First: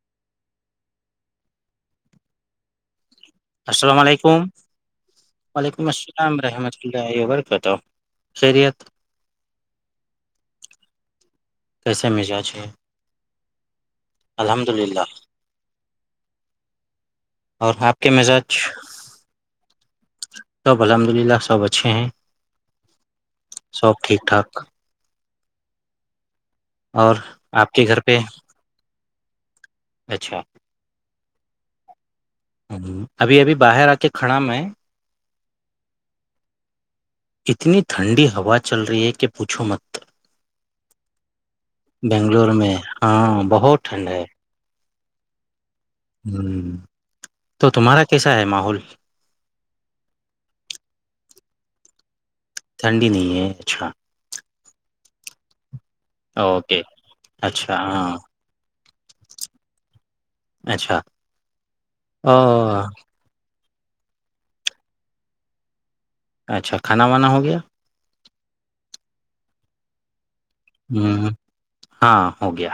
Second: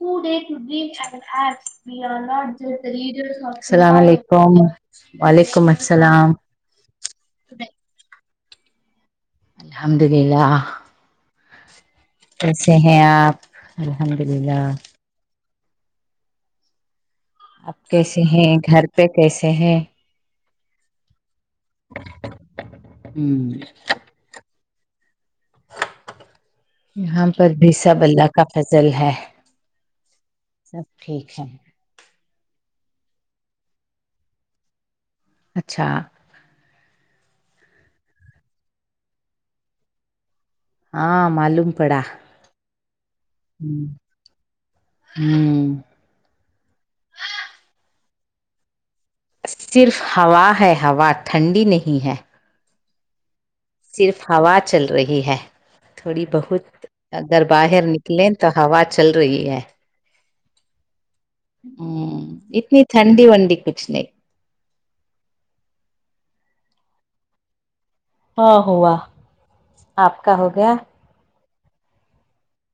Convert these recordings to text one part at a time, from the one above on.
ہ ڈ ٹڈ السلام علیکم وعلیکم السلام کٹا شری الحمد للہ کیسے مزاج ہے کیسے ہیں آپ الحمد للہ الحمد للہ اور اب آپ کے کیسے ہیں مزاج گھر پہ کیسے ہیں سب الحمد للہ سب اچھے ہیں ہوں سب ٹھیک ٹھاک اور یہاں پر بھی آپ کے گھر سب پہ اللہ کا فضل ہے اچھا سب ٹھیک ہے ہ ابھی ابھی باہر آ کے کھڑا میں اچھا اتنی ٹھنڈی ہوا چل رہی ہے کہ پوچھو مت ہاں معلوم پڑا بنگلور میں ہاں بہت ٹھنڈ ہے ہ ہوں ہ تو تمہارا کیسا ہے ماحول صرف ہوا ہے ہوا ٹھنڈی نہیں ہے ٹھنڈی نہیں ہے اچھا صرف ہوا چل رہی ہے تھوڑی بہت اوکے اگر اچھا باہر ہاں نکلیں تو ہوا چل رہی ہے اچھا ہوں او اتنی ٹھنڈی ونڈی کچھ نہیں اچھا کھانا وانا ہو گیا ہاں ہوا آپ کا ہو گیا ہ ہاں ہو گیا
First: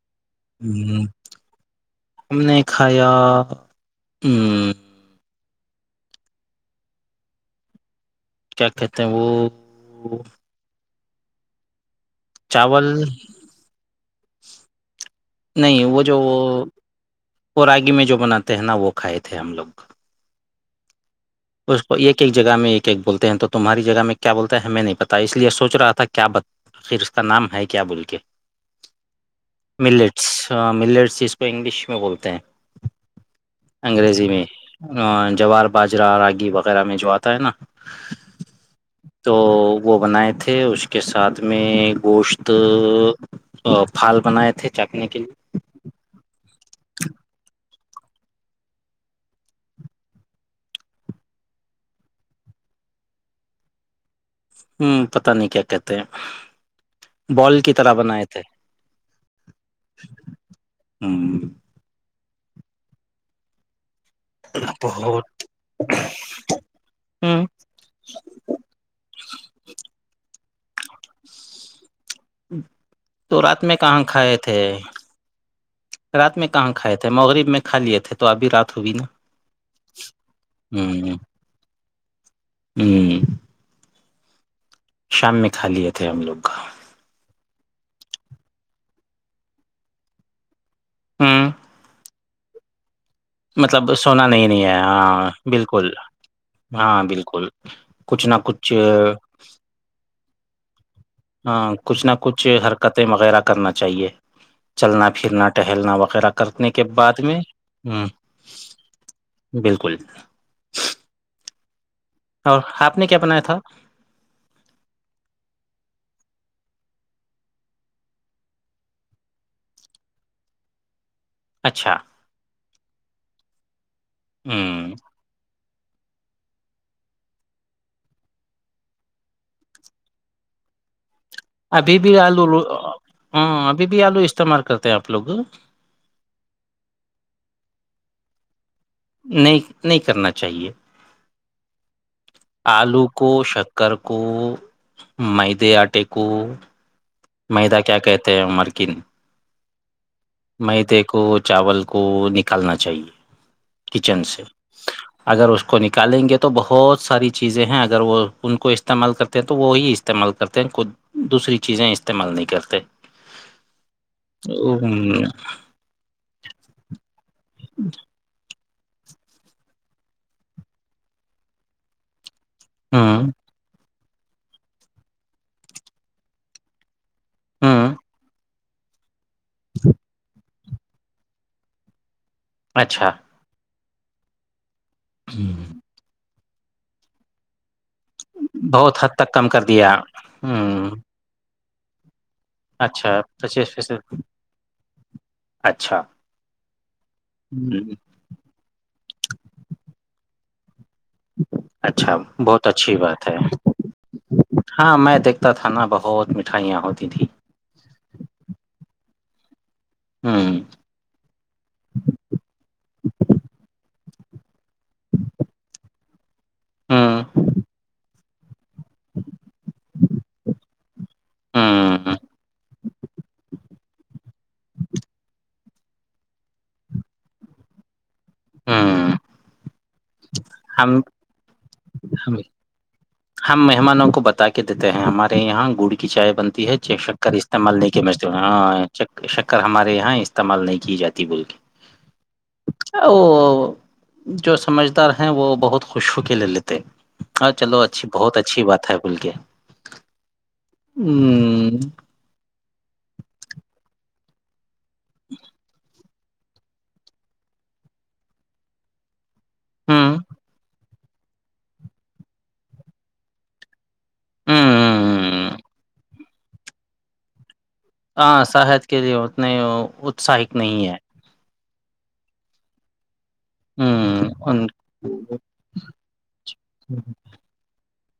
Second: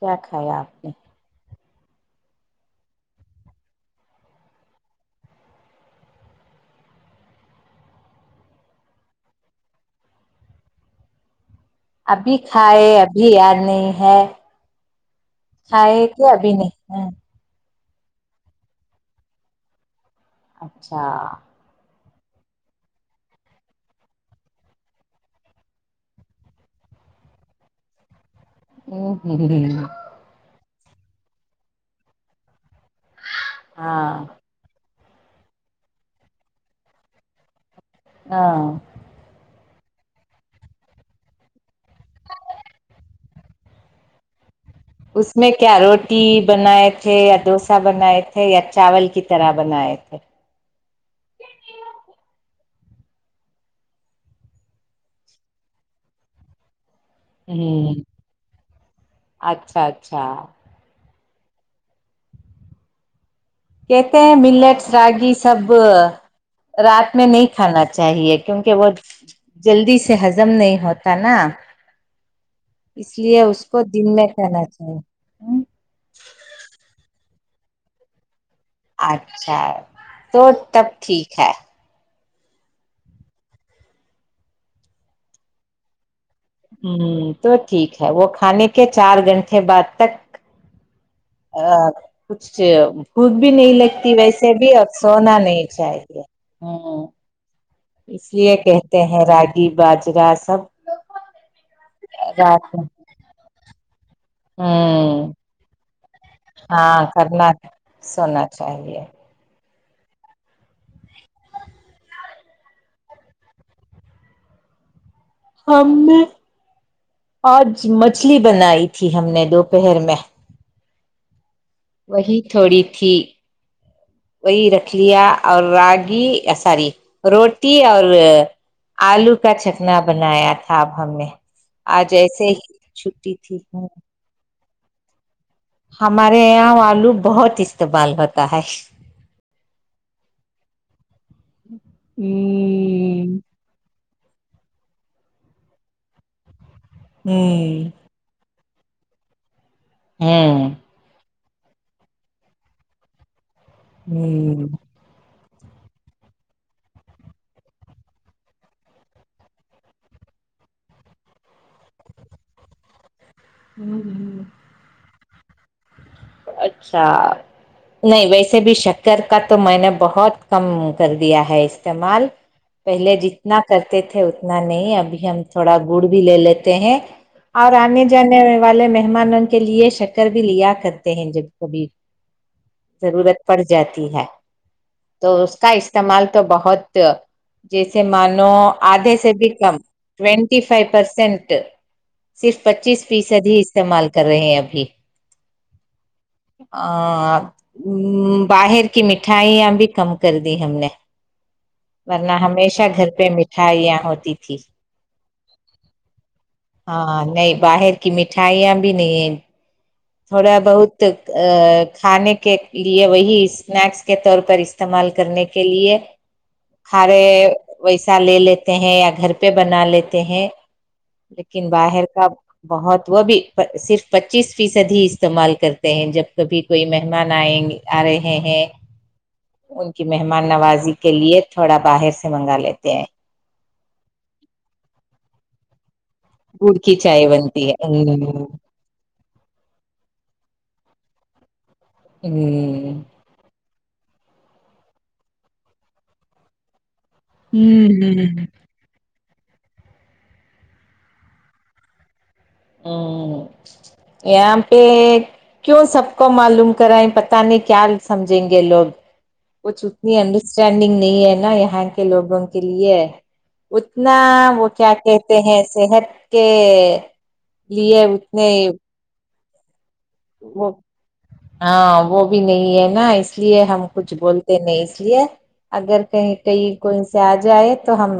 کیاھایا ہ ہم نے کھایا ہ کیا کہتے ہیں وہ ابھی چاول کھائےائے ابھی یاد نہیں ہے نہیں وہ کھائے جو کہ ابھی نہیں ہے وہ راگی میں جو بناتے ہیں نا وہ کھائے تھے ہم لوگ اچھا اس کو ایک ایک جگہ میں ایک ایک بولتے ہیں تو تمہاری جگہ میں کیا بولتا ہے ہمیں نہیں پتا اس لیے سوچ رہا تھا کیا آخر اس کا نام ہے کیا بول کے ا ہوں ہ اچھا ملیٹس جس کو انگلش میں بولتے ہیں ہاں انگریزی میں جوار باجرہ راگی وغیرہ میں جو آتا ہے نا ہاں تو وہ بنائے تھے اس کے ساتھ میں گوشت ا بھال بنائے تھ اس میں کیا روٹی بنائے تھے یا دوس ا بنائے تھے یا چاول کی طرح بنائے تھے ہوں پتاہ نہیں کیا کہتے ہیں بال کی طرح ہ بنائے تھے اچھا اچھا ہ کہتے ہیں ملٹ بہت راگی سب رات میں ہ نہیں کھانا چاہیے کیونکہ وہ جلدی سے ہزم نہیں ہوتا نا اس لیے تو اس رات کو کہاں دن میں کھائے تھے کہنا چاہیے رات میں کہاں کھائے تھے مغرب میں کھا لیے تھے تھے تو ابھی رات ہوگئی نا اچھا تو تب ہ ٹھیک ہے ہوں شام میں کھا لیے تھے ہم لوگ کا ہ تو ٹھیک ہے وہ کھانے کے چار گھنٹے بعد تک ہ ا کچھ بھوک بھی نہیں مطلب لگتی سونا نہیں ویسے نہیں ہے بھی اور ہاں سونا نہیں بالکل چاہیے ہاں ہ بالکل کچھ اس نہ لیے کچھ کہتے راگی باجرا سب ہاں کچھ نہ کچھ رات حرکتیں وغیرہ کرنا چاہیے چلنا ہ پھرنا ٹہلنا وغیرہ کرنے کے ہاں بعد میں کرنا ہ سونا چاہیے بالکل اور آپ نے کیا بنایا تھا ہم نے آج مچھلی بنائی تھی ہم نے دوپہر میں اچھا وہی تھوڑی تھی وہی ہوں رکھ لیا اور رگ ساری روٹی اور آلو کا چکنا بنایا تھا اب ہم نے ابھی بھی آج ایسے آلوو ہی چھٹی تھی ہاں ابھی بھی آلو استعمال کرتے ہیں آپ لوگ ہمارے یہاں آلو بہت استعمال ہوتا ہے نہیں نہیں کرنا چاہیے آلو کو ہوں ش ککر کو مدے آٹے کو میدا ہوں کیا کہتے ہیں مرکن ہوں میں دیک کو چاول کو نکالنا چاہیے کچن سے ہوں ہوں اگر اس کو نکالیں گے تو بہت ساری چیزیں ہیں اگر وہ ان کو استعمال کرتے ہیں تو وہی استعمال کرتے ہیں کو دوسری چیزیں استعمال نہیں کرتے ہوں او اچھا نہیں ویسے بھی شکر کا تو میں نے بہت کم کر دیا ہے استعمال پہلے ہوں جتنا کرتے تھے اتنا نہیں ابھی ہم تھوڑا گڑ بھی لے لیتے ہیں اور ہوں آنے جانے والے مہمان ان کے لیے شکر بھی لیا کرتے ہیں جب کبھی اچھا ضرورت پڑ جاتی ہے تو اس کا ح استعمال تو بہت جیسے مانو بہت حد آدھے سے تک بھی کر کم دیا ٹوینٹی فائیو ہوں پرسینٹ صرف پچیس اچھا فیصد ہی پچیس استعمال فیصد کر رہے ہیں ابھی اچھا ا ہوں، باہر کی مٹھائیاں بھی کم کر دی ہم نے اچھا ورنہ بہت ہمیشہ اچھی گھر بات پہ ہے مٹھائیاں ہوتی تھی ہاں میں دیکھتا تھا نا بہت مٹھائیاں ہوتی ہاں تھی نہیں باہر کی مٹھائیاں بھی نہیں ہے تھوڑا ہوں بہت کھانے کے لیے وہی اسنیکس کے طور پر استعمال کرنے کے لیے ہوں کھارے ویسا لے لیتے ہیں یا گھر پہ بنا لیتے ہیں لیکن باہر ہوں کا بہت وہ بھی صرف پچیس فیصد ہی استعمال کرتے ہیں جب کبھی کوئی مہمان آئیں گے آ رہے ہ ہ ہوں [unintelligible] کہ مہمان نوازی ہم کے لیے تھوڑا باہر سے ہم منگا لیتے ہیں ہم مہمانوں کو بتا کے دیتے ہیں ہمارے یہاں گڑ کی چائے بنتی گڑ ہے چ کی چائے شکر بنتی ہے استعمال نہیں کیا ہاں شکر ہمارے یہاں استعمال نہیں کی جاتی بولک ہ وہ جو سمجھ ہیں وہ بہت خوشو کے لے لیتے ہ چلو اچھی ہوں بہت اچھی بات ہے بل کے ہوں ہوں یہاں پہ کیوں سب کو معلوم کرائیں پتہ نہیں کیا سمجھیں گے لوگ کچھ اتنی ہوں انڈرسٹینڈنگ نہیں ہے نا یہاں کے لوگوں کے لیے اتنا وہ کیا کہتے ہوں ہیں صحت کے لیے ہاں اتنے صحت کے لیے اتنے اتساہت وہ نہیں ہے ہاں وہ بھی نہیں ہے نا اس لیے ہم کچھ ہوں بولتے ان نہیں اس لیے اگر کہیں کہیں کوئی سے آ جائے تو ہم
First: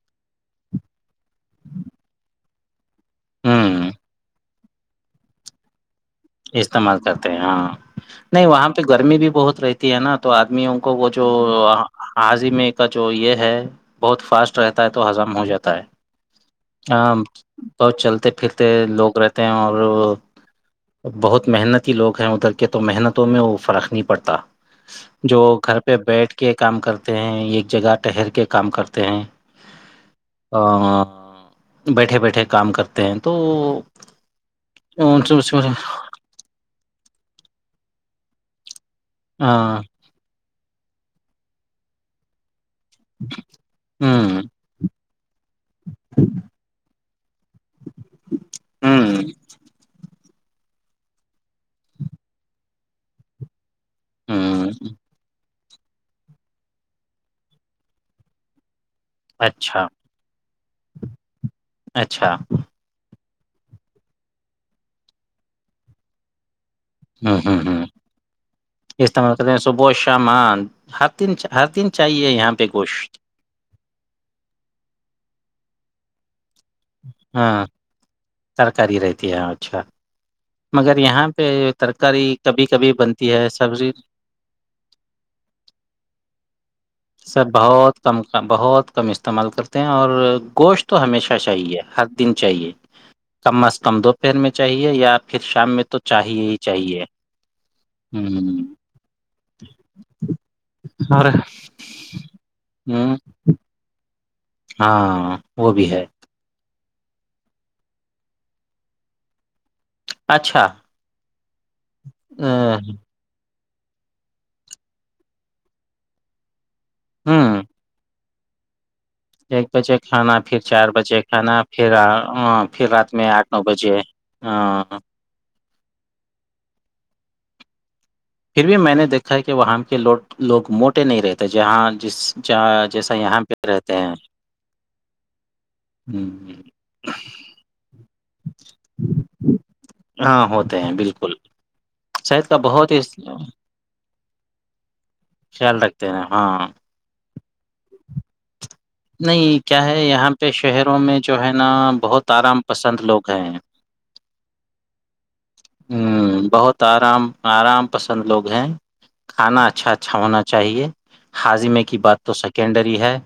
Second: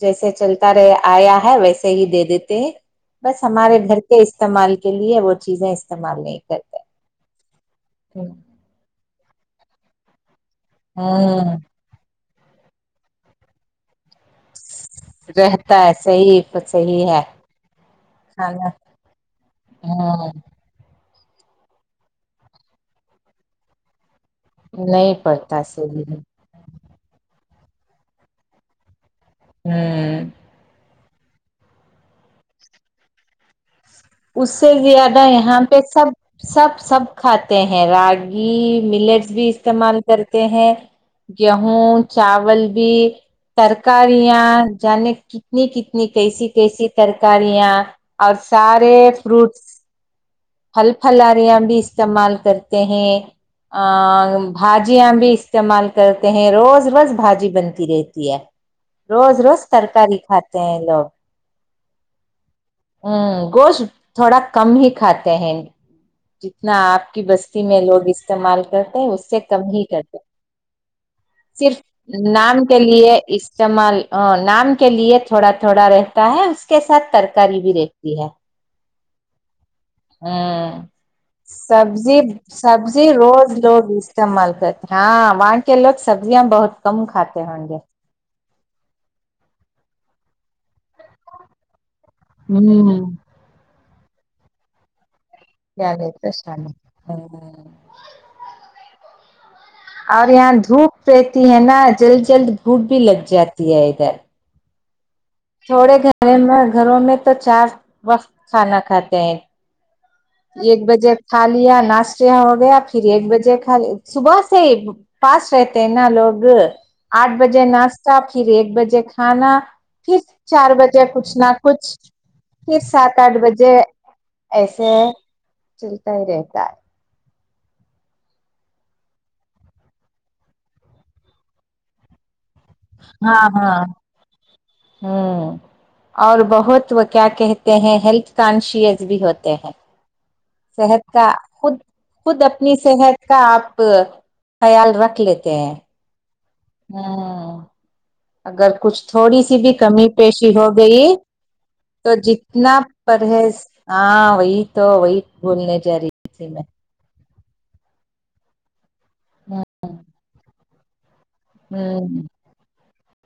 جیسے چلتا رہ آیا ہے ویسے ہی دے دیتے ہیں بس ہمارے ہوں گھر کے استعمال کے لیے وہ چیزیں استعمال نہیں کرتے استعمال کرتے ہیں ہاں نہیں وہاں پہ گرمی بھی بہت رہتی ہے نا تو آدمیوں وہ جو ہوں حاضیم کا جو یہ ہے بہت فاسٹ رہتا ہے تو ہضم ہو رہتا جاتا ہے ہےس ہی ہاں بہت چلتے پھرتے لوگ رہتے ہیں اور ہاں بہت محنتی لوگ ہیں ادھر کے تو محنتوں میں وہ فرق نہیں پڑتا نہیں جو پڑتا گھر پہ صحیح ہے۔ بیٹھ کے کام کرتے ہیں ایک جگہ ٹہر کے کام کرتے ہیں ہوں ا بیٹھے بیٹھے کام کرتے ہیں تو اس سے ہاں زیادہ یہاں پہ سب سب سب کھاتے ہیں راگی ملیٹس بھی استعمال کرتے ہیں گیہوں چاول بھی ترکیاں ہوں جان کتنی کتنی کیسی کیسی ترکاریاں اور سارے ہوں فروٹس پھل پھلاریاں بھی استعمال کرتے ہیں ہوں بھجیاں بھی استعمال کرتے ہیں روز روز بھاجی بنتی رہتی ہے روز روز اچھا ترکاری کھاتی ت لوگ اچھا ہ گوشت تھوڑا کم ہی کھاتے ہیں جتنا آپ آ کی ہوں ہوں بستی میں ہوں لوگ استعمال کرتے ہیں اس استعمال سے کرتے ہیں کم ہی صبح و کرتے شام ہاں ہر دن ہر صرف دن چاہیے یہاں نام پہ کے گوشت لیے اس چمال نام کے لیے تھوڑا تھوڑا رہتا ہے اس کے ساتھ ترکاری ہاں بھی رہتی ہے ترکاری رہتی ہے اچھا ہوں مگر یہاں پہ سبزی ترکاری کبھی کبھی سبزی بنتی روز ہے لوگ سبزی استعمال کرتے ہاں وہاں کے لوگ سبزیاں بہت کم کھاتے سر ہوں گے بہت کم بہت کم استعمال کرتے ہیں اور گوشت تو ہمیشہ چاہیے ہر دن چاہیے ہوں کم از کم دو پہر میں چاہیے یاپ پھر شام میں کیا تو لیتے چاہیے ہی شان چاہیے ہ اور یہاں دھوپ اور رہتی ہے نا جلد جلد دھوپ بھی ہوں لگ جاتی ہے ادھر ہاں وہ بھی تھوڑے ہے گھر میں گھروں میں تو چار وقت کھانا کھاتے ہیں اچھا ایک بجے کھا لیا ناشتے ا، ہو گیا پھر ایک بجے صبح سے پاس رہتے ہیں نا لوگ آٹھ ہوں بجے ناشہ پھر ایک بجے کھانا ایک بجے پھر کھانا چار بجے کچھ نہ کھانا کچھ پھر آ، آ، پھر رات سات میں آٹھ نو بجے ہاں ایسے چیلتا رہتا ہے پھر بھی میں نے دیکھا ہے کہ وہاں کے لو لوگ موٹے نہیں رہتے جہاں جس ج جیسا یہاں ہاں پہ ہاں رہتے ہیں ہوں اور ہوں، بہت وہ کیا کہ ہیں ہیلتھ کانشیس بھی ہوتے ہیں ہاں ہوتے ہیں صحت کا بالکل خود خود صحت کا اپنی بہت ہی صحت کا خیال آپ خیال رکھ لیتے خیال رکھتے ہیں ہاں ہوں اگر کچھ تھوڑی سی نہیں بھی کیا ہے کمی یہاں پہ پیشی ہو شہروں گئی میں جو ہے نا تو بہت آرام جتنا پسند لوگ ہیں پرہیز ہاں وہی تو وہی بولنے جا رہی ہ تھی میں بہت آرام آرام پسند لوگ ہیں کھانا اچھا اچھا ہونا چاہیے ہاضمے کی ہ بات تو سیکینڈری ہے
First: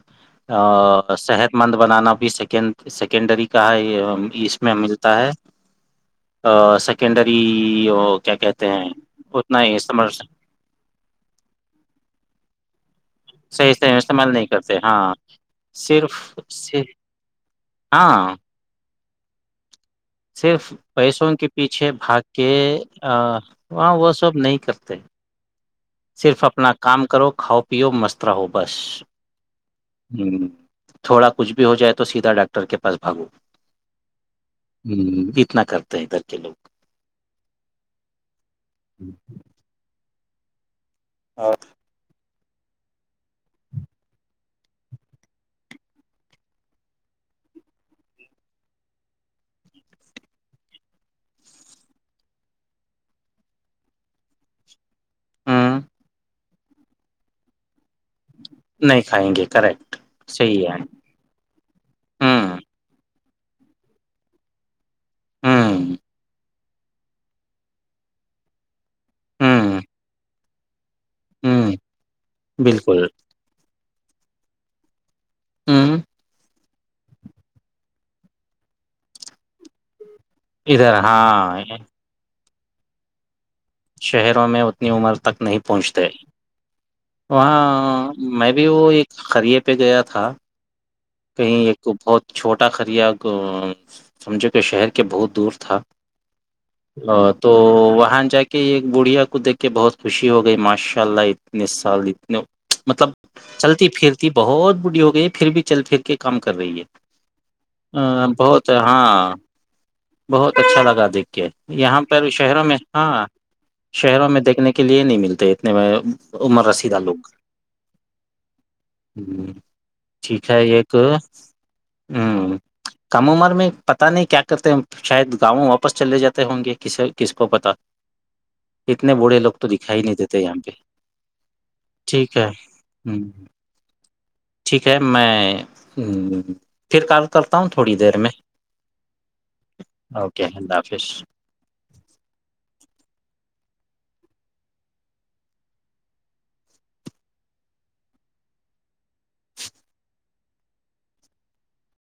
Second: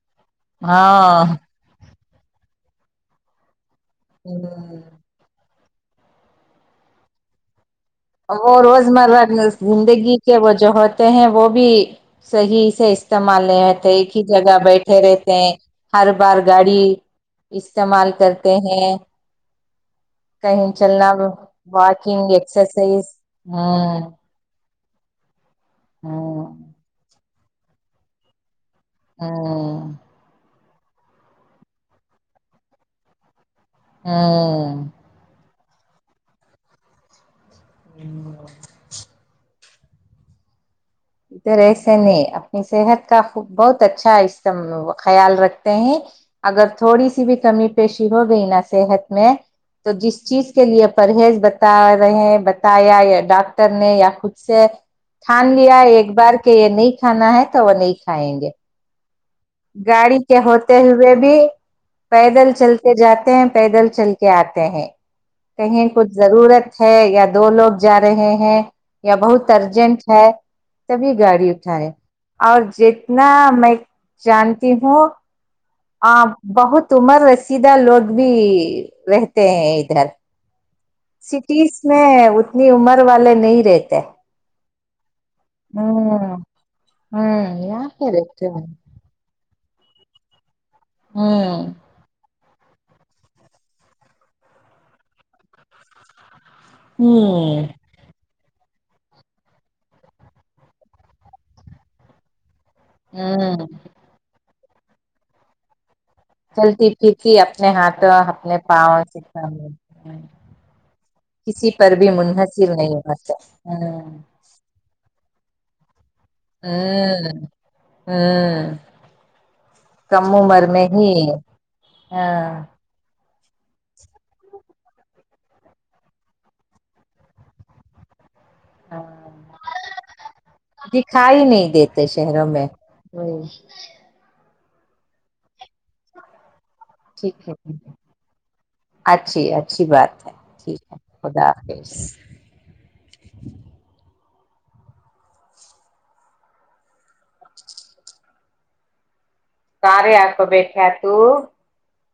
ہاں ہ صحت مند بنانا بھی سیکنڈ سیکنڈری کا ہے اس میں مل ہے سیکنڈری کیا وہ کہتے ہیں روزمرہ اتنا ہی استعمال زندگی کے وہ جو ہوتے ہیں وہ بھی صحیح سے استعمال نہیں صحیح ہوتے سے ایک ہی استعمال نہیں جگہ کرتے بیٹھے ہاں رہتے ہیں ہر صرف بار گاڑی صرف استعمال ہاں کرتے ہیں کہیں صرف چلنا پیسوں کے پیچھے بھاگ واکنگ کے ایکسرسائز وہاں ہوں وہ سب نہیں کرتے صرف ہوں اپنا کام کرو کھاؤ پیو مست رہو بس ہاں ہوں تھوڑا کچھ بھی ہو جائے تو سیدھا ڈاکٹر کے پاس بھاگو ہاں ہ اتنا کرتے ہیں ادھر کے لوگ ادھر ایسے نے اپنی صحت کا خ بہت اچھا اس خیال رکھتے ہیں اگر تھوڑی سی بھی کمی پیشی ہو گئی نا صحت میں تو جس چیز کے لیے پرہیز بتا رہے ہیں بتایا ڈاکٹر نے یا خود سے تھھان ہ دیا ایک ایک بار کہ یہ نہیں کھانا ہے تو وہ نہیں کھائیں گے نہیں کھائیں گے کریکٹ گاڑی کے صحیح ہے ہوتے ہوئے بھی پیدل ہ چلتے جاتے ہیں پیدل چل کے آتے ہیں کہیں ہ کچھ ضرورت ہے یا دو لوگ جا رہے ہیں یا بہت ہ ارجنٹ ہے تبھی گاڑی ہ اٹھائےائے اور بالکل جتنا میں جانتی ہوں ہ بہت عمر رسیدہ لوگ بھی رہتے ہیں ادھر ادھر ہاں سٹیز میں اتنی عمر والے نہیں رہتے شہروں میں اتنی عمر تک نہیں پہنچتے ہوں ہوں یہاں پہ وہاں رہتے میں ہیں بھی وہ ایک خریے پہ گیا تھا کہیں ہوں ایک تو بہت چھوٹا کھرییا سمجھو کہ شہر کے بہت دور تھا ا تو ہوں وہاں جا کے کہ ایک بڑھیا کو دیک کے بہت خوشی ہو گئی ماشاء اللہ اتنے سال مطلب ہوں چلتی پھرتی بہت بوڑھی ہو گئی پھر بھی چل پھر کے کم کر رہی چلتی پھرتی اپنے ہاتھوں ہے اپنے بہت پاؤں سے ہاں کام لیتے ہیں، بہت اچھا لگا دیکھ یک کسی یہاں بھی پر شہروں منحصر میں نہیں ہاں ہوتا ہوں شہروں میں دیکھنے کے لیے نہیں ملتے اتنے میں امر رسی د لوگ ہ کم ٹھیک ہے عمر میں ایک ہی ہ ہاں کم عمر میں پتاہ نہیں کیا کرتے شاید گاؤں واپس چلے جاتے ہوں گے ک کس کو پتا اتنے ہاں بوڑھے لوگ تو دکھائی نہیں دیتے یہاں پہ دکھائی نہیں دیتے ٹھیک شہروں ہے میں ہ وہی ٹھیک ہے میں پھر کال ٹھیک ہے کرتا ہوں تھوڑی دیر میں اچھی اچھی بات ہے اوکے اللہ ٹھیک ہے حافظ خدا حافظ کار آک بیھا تو